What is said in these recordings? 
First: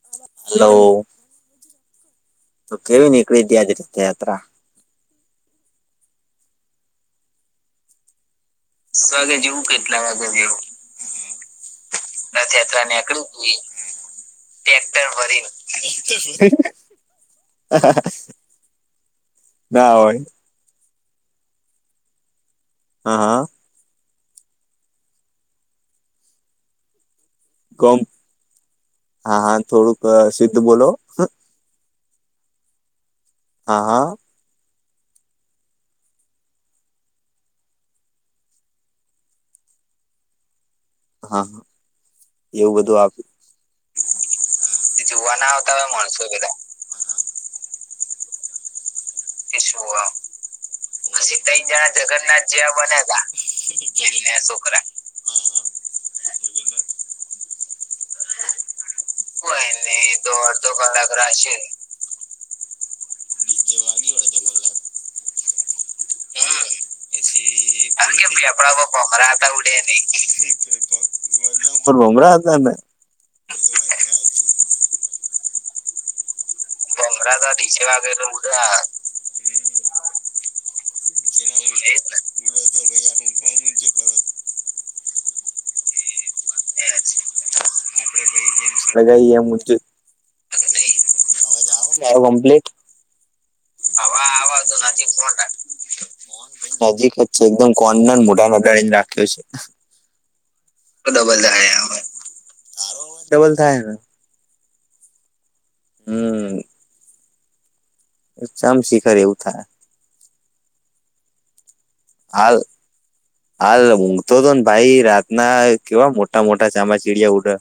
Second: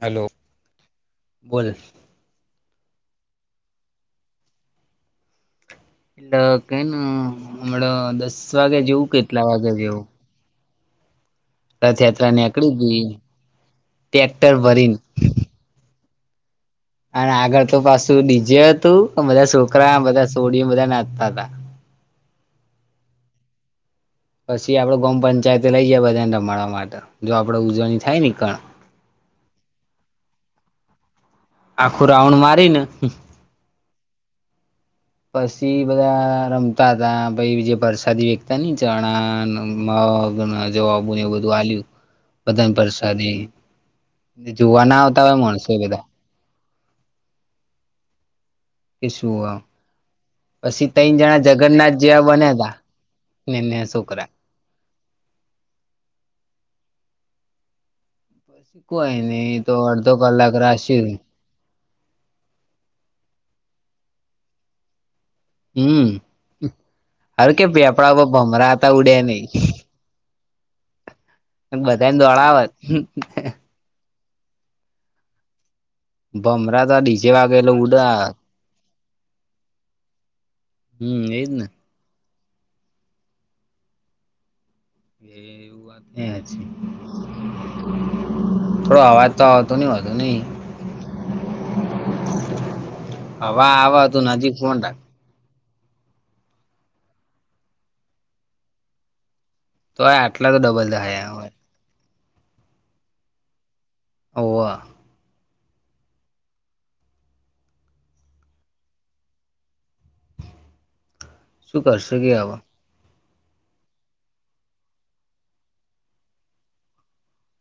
Hello hello બોલ. તો કેવી નીકળી ત્યાજ રીતે યાત્રા એટલે કેને હમણાં દસ વાગ્યા જેવું કેટલા વાગે જેવું? [inaudible] રથયાત્રા નેકડી ટી ટ્રેક્ટર ભરીને. [unintelligible] અને આગળ તો પાછું ડીજે હતું બધા ના છોકરા હોય બધા સોડિય બધા નાચતા હતા હા હા પછી આપડ ગમ પંચાયતે લઈ જઈ બધાને રમા માટે જો આપડે કોમ ઉજવણી થાય ને ક હા હા થોડુંક શીત બોલો આખું રાઉન્ડ મારીને હા હા પછી બધા રમતા હતા પછ બી જે વરસાદી વેગતા ને ચણા મગ જવાબ એ બધું આલ્યું એવું બધન બધું આપ પ્રસાદ જોવા ના આવતા હોય માણસો બધા શગેરા કે શું પસુંઆ પછી ત્રણ હ સી તઈ જણા જગન્નાથ જગન્નાથ બન્યા જેવા તા બન્યા ને છોકરા હતાને છોકરા પછી કવાય નહી તો અડધો કલાક રાશ બીજે વાગ્યું વડે તો મલા હમ હારુ કે પેપડા પછી તમ પર ભમરા હતા એપડા ઉડે પરા નહી હતા ઉડે ન બધાને દોડાવ ભમરા તો ડીચે વાગેલું ઉડા હા હમ એજ ને એ એ એવું વાત થોડો લગાઈ અવાજ તો એમ આવતો નની વાત નહી આવ કંપ્લીટ હવા આવા તું નથી કોણ કો નજીક જ છે એકદમ કોન મોટા મોટા ર રાખ્યો છે તો આટલા તો ડબલ થ હોય હ ડબલ થાય ને અવા હમ ચમ શિખર એવું થાય શું કરશ કે હાલ અવે હાલ ઊંઘ તો તો ને ભાઈ રાતના કેવા મોટા મોટા ચામાચિડિયા ઉડા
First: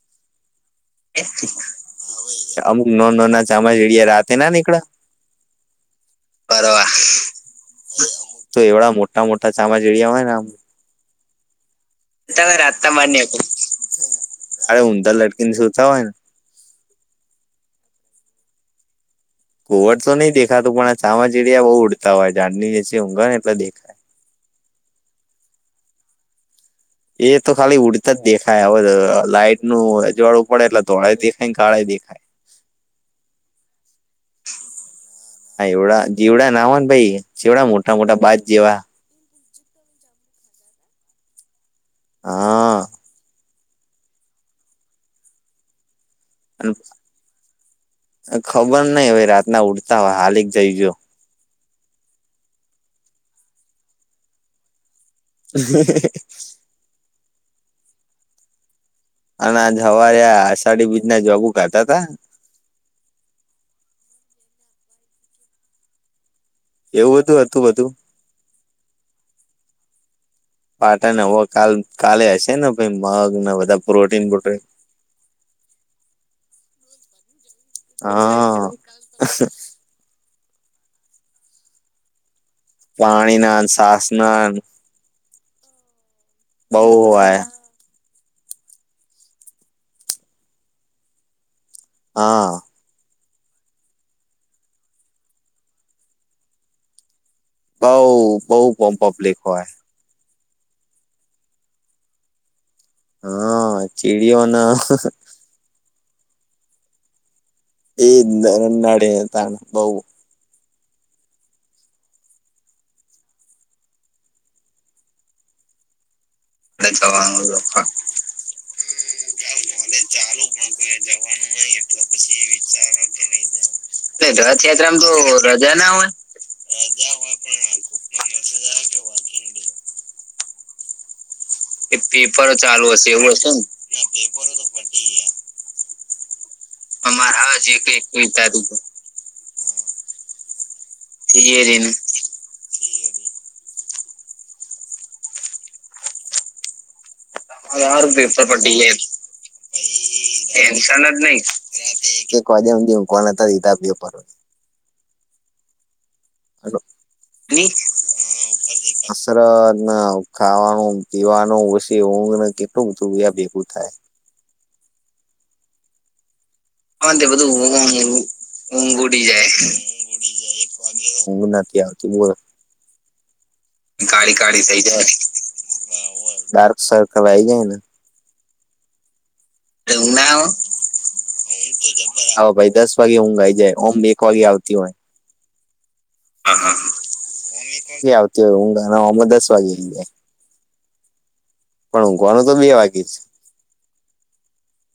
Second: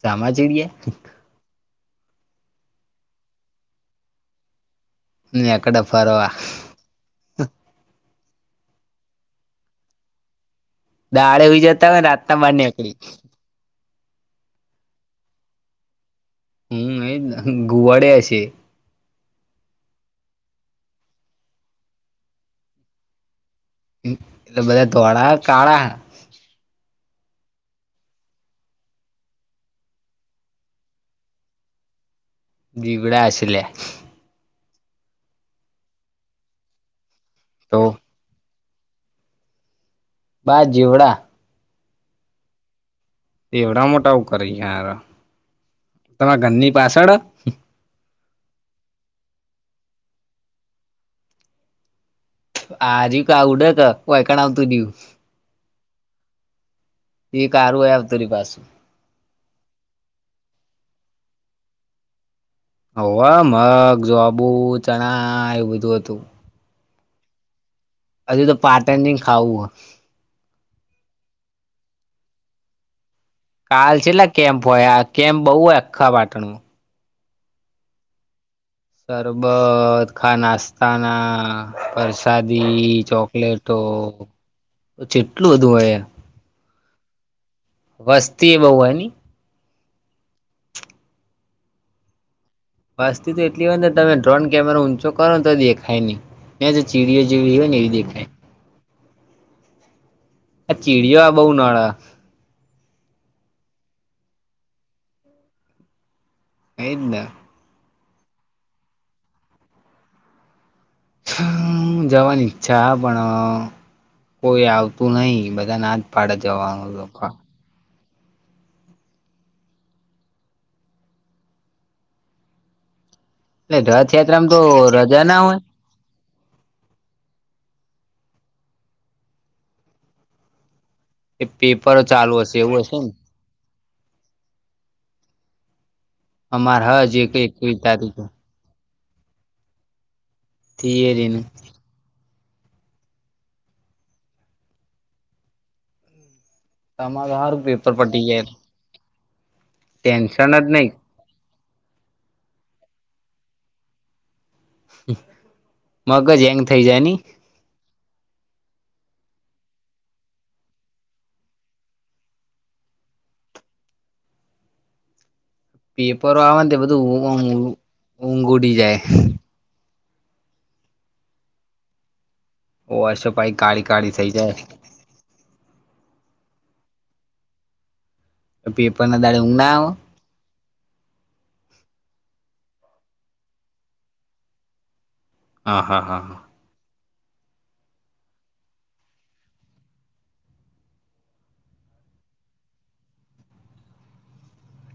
ચમાચેડીએ અમુક ન ન ના ચમાચડિયા રાતે ના નીકળ ન એકડા પરાવા તો એવડા મોટા મોટા ચામા જેડિયા હોય ને આમ. દાળે આવી જતા હોયને રાતના બાર ની રાતના એકકડી માન્ય અરે ઉંદર લટકી ને શું થ હોય ને હ અ ગુવાડ અશે. કુવડ તો નહિ દેખાતું પણ આ ચામાચીડીયા બહુ ઉડતા હોય ઊડતા જે ઊઘર એટલે દેખા. એટલે બધા ધોળ કાળા એ તો ખાલી ઉડતા જ દેખાય હવે લાાઈટ નું અજવાળું પડે એટલે ધોળા દેખાય ગાળા દેખાય. જીગડા આશલે હા એવડા જીવડા ના હો ને ભાઈ જેવડા તો મોટા મોટા બાદ જેવા બાદ જીવડા. હા એવડા મોટા આવ કરાર તમારા ઘરની પાછળ. ખબર નઈ ભાઈ રાતના ઉડતા હોય હાલીક જઈ ગો આજી ક આવડે ક હોયકણાવ તું દવ. હમ. એ કારુંય તરી પાસે અને આ જ હવાર આષાઢી બીજના જબુ ખાતા તા હ મગ જો આબુ ચણા એવું બધું હતું. એવું બધું હતું બધું હજુ તો પાટણ ન ખાવું હો. પાટાને હવે કાલ કાલે હશે ને મગને બધા પ્રોટીન પ્રોન કેમ બહુ આખાં વાટણું હા સરબત ખા નાસ્તા ના પર. સાદી પાણીના ન ચોકલેટો સાસના ન જેટલું બધું હોય. બવ હોય. વસ્તી એ બહ હ. હા વાસ્તતી તો એટલી હોય ને તમે ડ્રોન કેમેરો ઊંચો કરો ને તો દેખાય ત્યાં જે ચીડીઓ જેી હોય. ને બઉ એવી દેખાય બઉુ પોમપ ઓપ્ લક હોય. આ ચીડયો બહ નાળા હા ચીડીઓના અલે એનાડે તણ બઉ. હું જવાની ઈચ્છા પણ કોઈ આવતું નહીિ બધા ના પડજોવા જવાનું ચાલ ભલે ચાલુ પણ કોઈ જવાનું નઈિ એટલે પછી એટલે વિચાર રથયાત્રામાં તો રથયાત્રામાં રજા તો ના રજા ના હોય. એ કે પેપરો ચાલુ પેપર હશે એવું ચાલુ હશે ને. એ પ અમાર હ હજી એક અમારા હજ એકવી એક તારીખે વિતા. તીએ દન થિયરીનું તમારું હારું હ પેપર યારું પટી જાય. પપર પીંગ. ટેન્શન જ નહી એક એક વાજ્યા દવ કોણ હતા દીતા આપપર મગજ હેંગ થઇ જાય. હા ઉપર દઈખ કસરત ખાવાનું પીવાનું પછી ઊંઘને કેટલું બધું ભેગું થાય. પી પવા બધ હા તે બધું ઊઘ ઉટી જાય નથી આવ બો- ઓ આસો પાઈ કાળી કાળી થઇ જાય ડાર્ક સર્કલ આઈ જાય ને અી એ પણ ના દાડવ ના આવે ભાઈ દસ વાગે ઊંઘ આ આવી જાય ઓમ એક વાગે આવતી હોય હા હા હા હા હ આવતી હ ન અમ દાસ વાગ એને પણ હૂંકવાનું તો બે વાકી જ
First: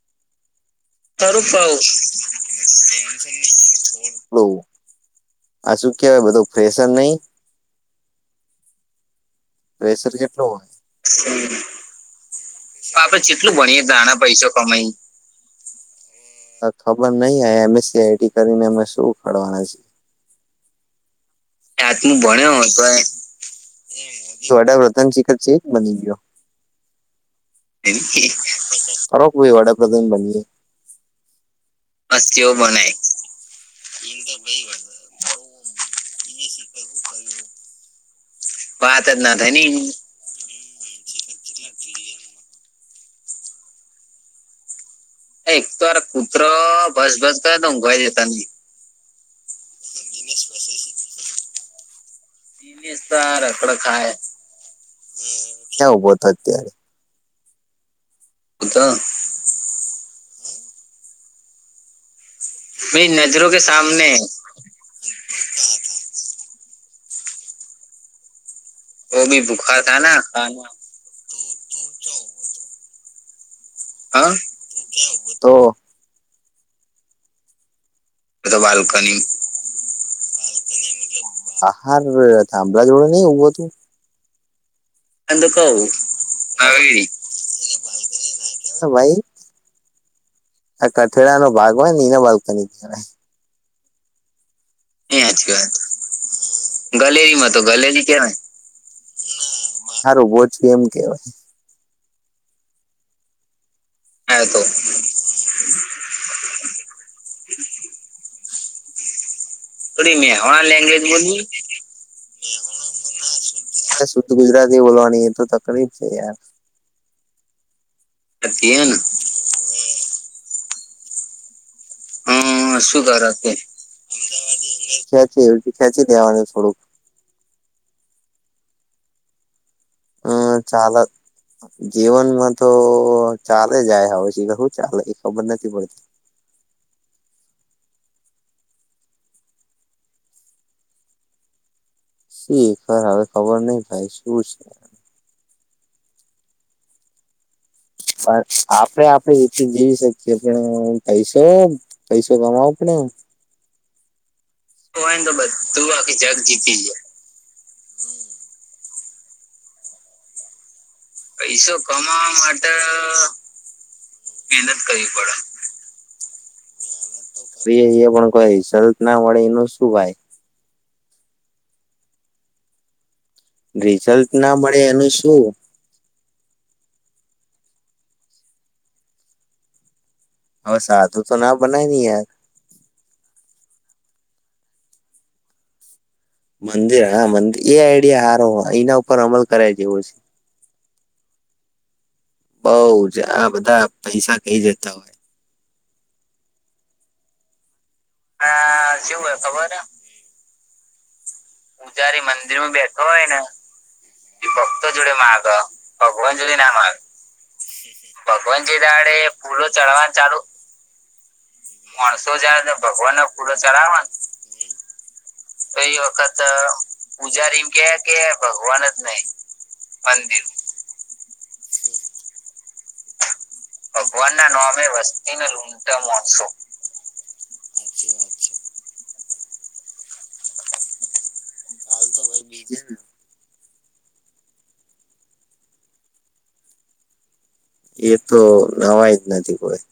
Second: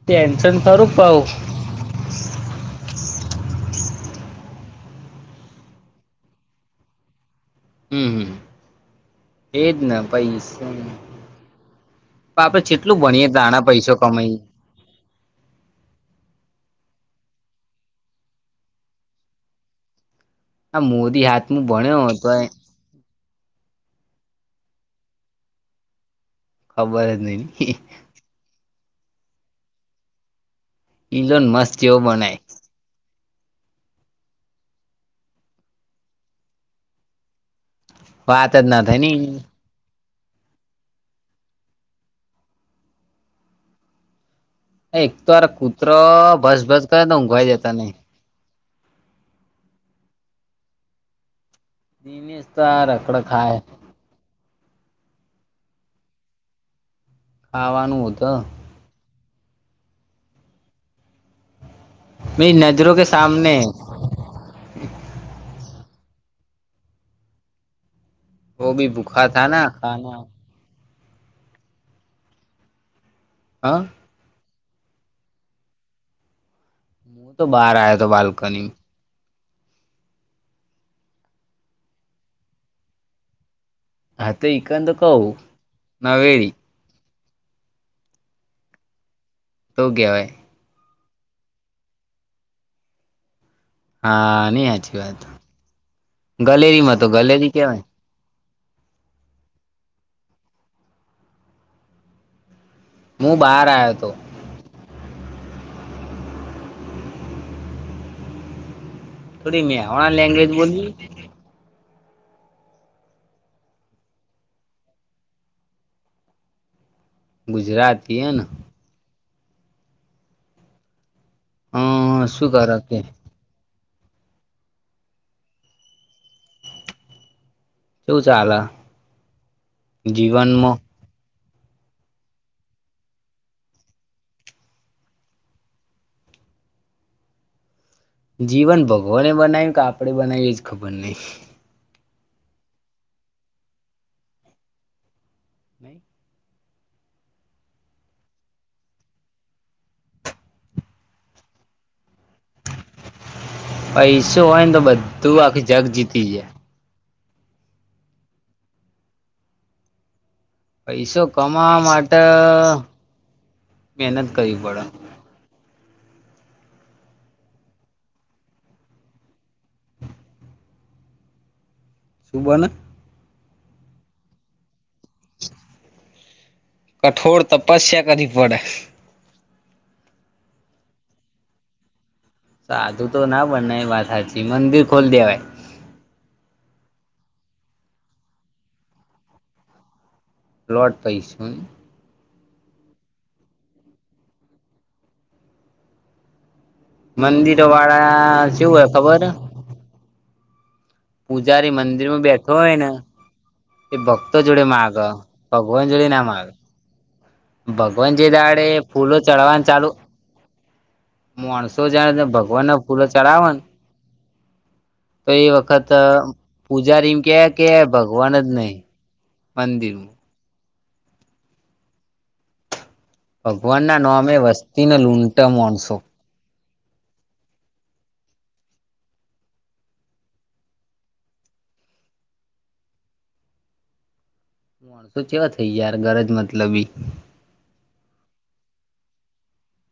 ટેન્શન સારું સારુંવ આ શું કેવાય બધું ફેશર નહી હમ હમ એજ ને પ્રેશર કેટલું પૈસા હોય- આપડે જેટલું આપડે ભણીએ જેટલું તાણા ભણીએ પૈસો તણા કમાઈ પૈસો કમાય ખબર નહ આ એમએસસી આઈટી કરીને અમે શું કરવાવાના છીએ આ મોદી હા આતમું ભણ્યો તો પ્રથન શિખર છે બની ગયો ખબર ન ખરોખઈ વડાપ્રધાન બનીએ ઇલોન મસ્ જેવ બનાય બ ભ વાત જ ના થાય ની ન એક તો વાર એ કૂતરો ભસ ભસ કરેને ઊંઘવાય જતા નહી તાની દીમેશ તો આ રકડ ખાય હા કે ઉભો તો અત્યારે આવાનું હો તો બ તો મેરી નજરો કે સામનેૈ તમને વો ભી ઓ ભૂખા ભી થા ભુખા થ ના ખાના ખાન હા હા તો હું તો બહાર આયા તો બાળકો એ તો બાલ્કની આહાર થંભળા જોડે નહ એવું હતું હા તો એકઈ કંદ કવું નાવે હ ભાઈ તો કહેવાય આ કઠેડા નો ભાગ હોય નીના બાલ્કનીય હા નયાજ એચ વાત તો ગલેરી માં તો કેવાય ગલેરી કેવાય સારું ઓોછું એમ કેવાય હું બહાર આવ્યો હતો હા તો થોડી મેહોણા થોડી લેંગ્વેજ મેહણા બોલી લેંગ્વેજ બોલવી શુદ્ધ ગુજરાતી બોલવાની તો તકલીફ છે યાર ગુજરાતી એ ને હમ શું હમ કરો કે શું કર તે અમદાવાદ અ ખં છે એવ ખ્યાં છે રવા થોડુંક શું ચાલ હ ચાલ જીવનમાં તો ચાલે જાય હછ કે શું ચાલે એ ખબર નથી પડતી જીવન ભગવાને બનાવ્યું કે આપડે બનાવીએ જ ખબર નહીિ શી ખર હવે ખબર નહ ભાઈ શું છે નહી પણ આપડે આપડે રીતે જીવી શકીએ પણ પૈસો પૈસો કમાવો પડને એમ પૈસો હોય ને તો હોયને તો બધું બધ આખી જગ તું આખી જીતી જગ જાય જીતી જ પૈસો પૈસો કમાવા માટે મહેનત કરવી મહેનત પડે કરવી એ એ પણ કઈ સત ના મળે એનું શું ભાઈ સુભના રિઝલ્ટ ના મળે એનું શું કઠોર તપસ્યા કરવી પડે હવે સાદું તો ના બનાવી યાર સાધું તો ના બને એ વાત સાચી મંદિર ખોલી દેવાય મંદિર હા મંદિર એ આઈડિયા સારો હો એના ઉપર અમલ કરાય જેવો છે. પ્લોટ પાઈશ બઉ જ આ બધા પૈસા કહી જતા હોય. મંદિર વાળ શું હ ખબર સવારે પૂજારી મંદિર માં બેઠો મંદિરમાં હોય ને બેઠો હોય એ ભક્તો જોડે માગ ભગવાન જોડે ના માગે ભગવાન જે દાડે એ ફૂલો દાડે ચડવાનું ચાલુ ચડવા માણસો જને માણસો ભગવાન જયારે ના ફૂલો નો ફૂલો ચડાવાના ચડાવે તો એ વખત પૂજારીમ કે કે ભગવાન જ નહી મંદિરમાં ભગવાન નામે ભગવાન ના નાોમે વસ્તીને વસ્તીને લૂંટા માણસો લુંડમ છો બીજે ને માણસો કેવા થઈ યાર ઘરજ મતલબી એ તો નવાય જ નથી કરી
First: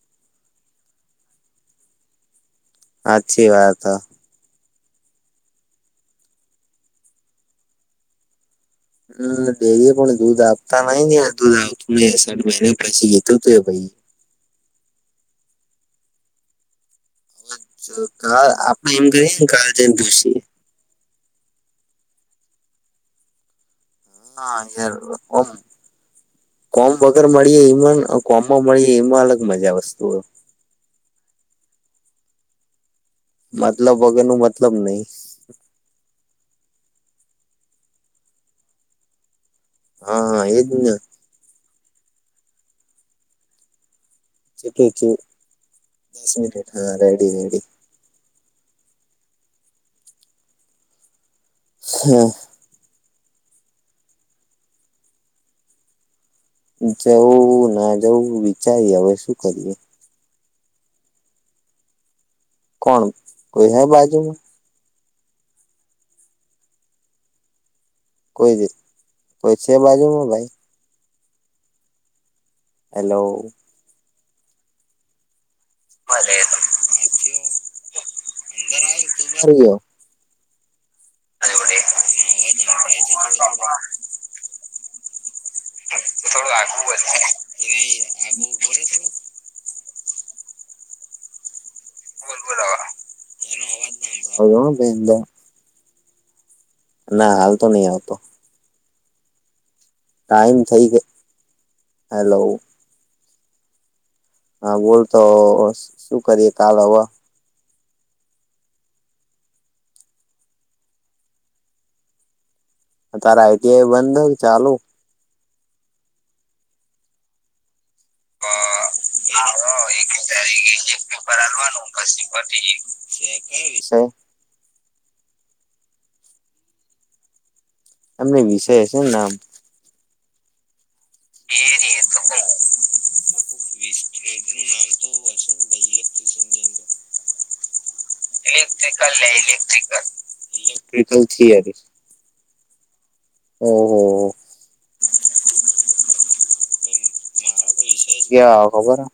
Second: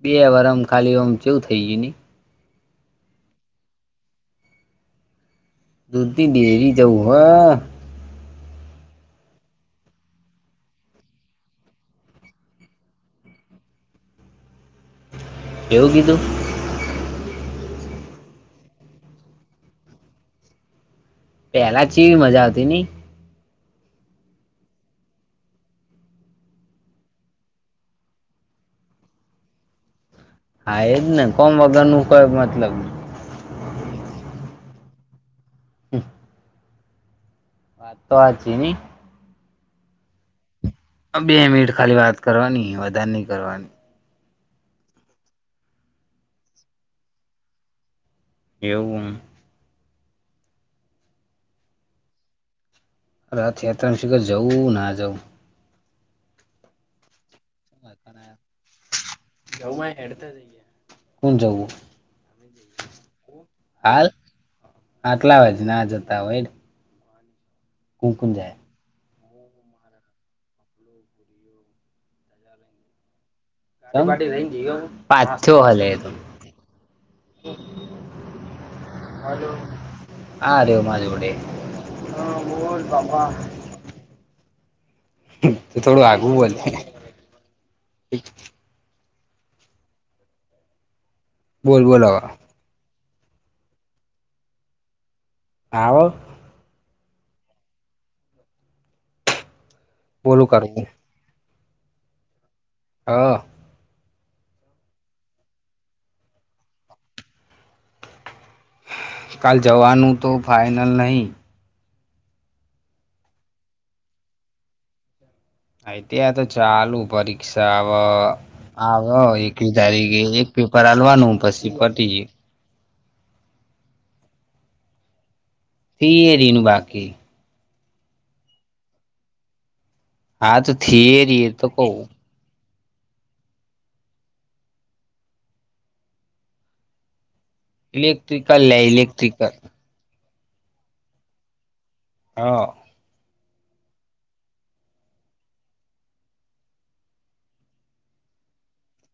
બે વાર આમ ખાલીમ જેવું થઈ જયે. અચછી વાત હ દદી દેરી જાઉ હ. હમ ડેરી પણ દૂધ આપતા નઈ ને દૂધ આવતું મે સાઠ મહિને પછી ગીતું હતું એ ભાઈ એવું કીધું. તો કા આપણે એમ કરી કાળ જેમ પસી. પેલા જે એવી મજા આવતી ની. હા અત્યારે ઓમ. કોમ વગર મળીએે એમાં કોમમાં મળીએે એમાં અલગ મજા વસ્તુ હો હા એજ ને કોમ વગર નું કઈ મતલબ મતલબ વગર નું મતલબ નહી હ [unintelligible] વાત તો વા જ ની હા હા એ જ ને બે મિનિટ ખાલી વાત કરવાની વધારે નહી કરવાની. શું કે છે દસ મિનિટ હા રેડી રડી એવું. હમ રથયાત્રામાં શી ખબર જવું ના જવું. જવું ના જવું વિચારીએ હવે શું કરીએ. હેડતા જઈએ કુ જવું આપે કોણ જઈએ કોઈ હે હાલ બાજુમાં આટલા વજ ના જતા હોય હેડ. કોઈ દી કોઈ છે બાજુમાં ભાઈ? હેલો તારા માટે થઈને જિયો હું પાછો હલે હલો! અંદર આવ તું બાર ગયો. આર્યો માર જોડે અ બોલ બાપા. થોડું આગું વચ્ચે એ આગુ હોય થોડું. બોલ બોલ હવે બોલો હવે મારો અવાજ ના આયો આયો હ બેનબા આવે? ના હાલ તો નહી આવતો. બોલું ટાઈમ કરવું થઈ ગયો હલો હહ હા બોલ તો શું કરીએે કાલ હવે? કાલ જવાનું તો ફાઈનલ નહી. તારે આઈટીઆઈ બંધ નહીં ચાલુ? આઈ. ટી. આઈ તો ચાલું પરીક્ષા આવ. આવે કયો એકવી તારીખે એક પેપર આલવાનું પસી પતી ગયું. એક વિષય ક્યા વિષય? થીયરી નું બાકી. એમ નઈ વિષય હશે ને નામ. હા તો થિયેરી એ તો કવું. [inaudible] ઈલેક્ટ્રિકલ લે ઈલેક્ટ્રિકલ. Electrical theory. હા. ઓહ! હો હો. આમાં વિષય કયા આવે ખબર હે?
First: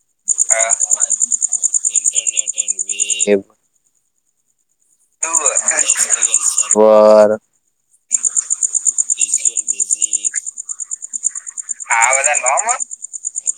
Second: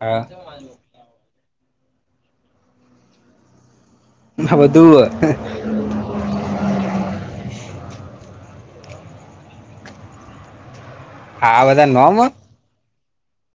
હા હા ઇન્ટરનેટ એન વીજ. માર બદલવું હ્. ભલે આ બધા નોમ હ?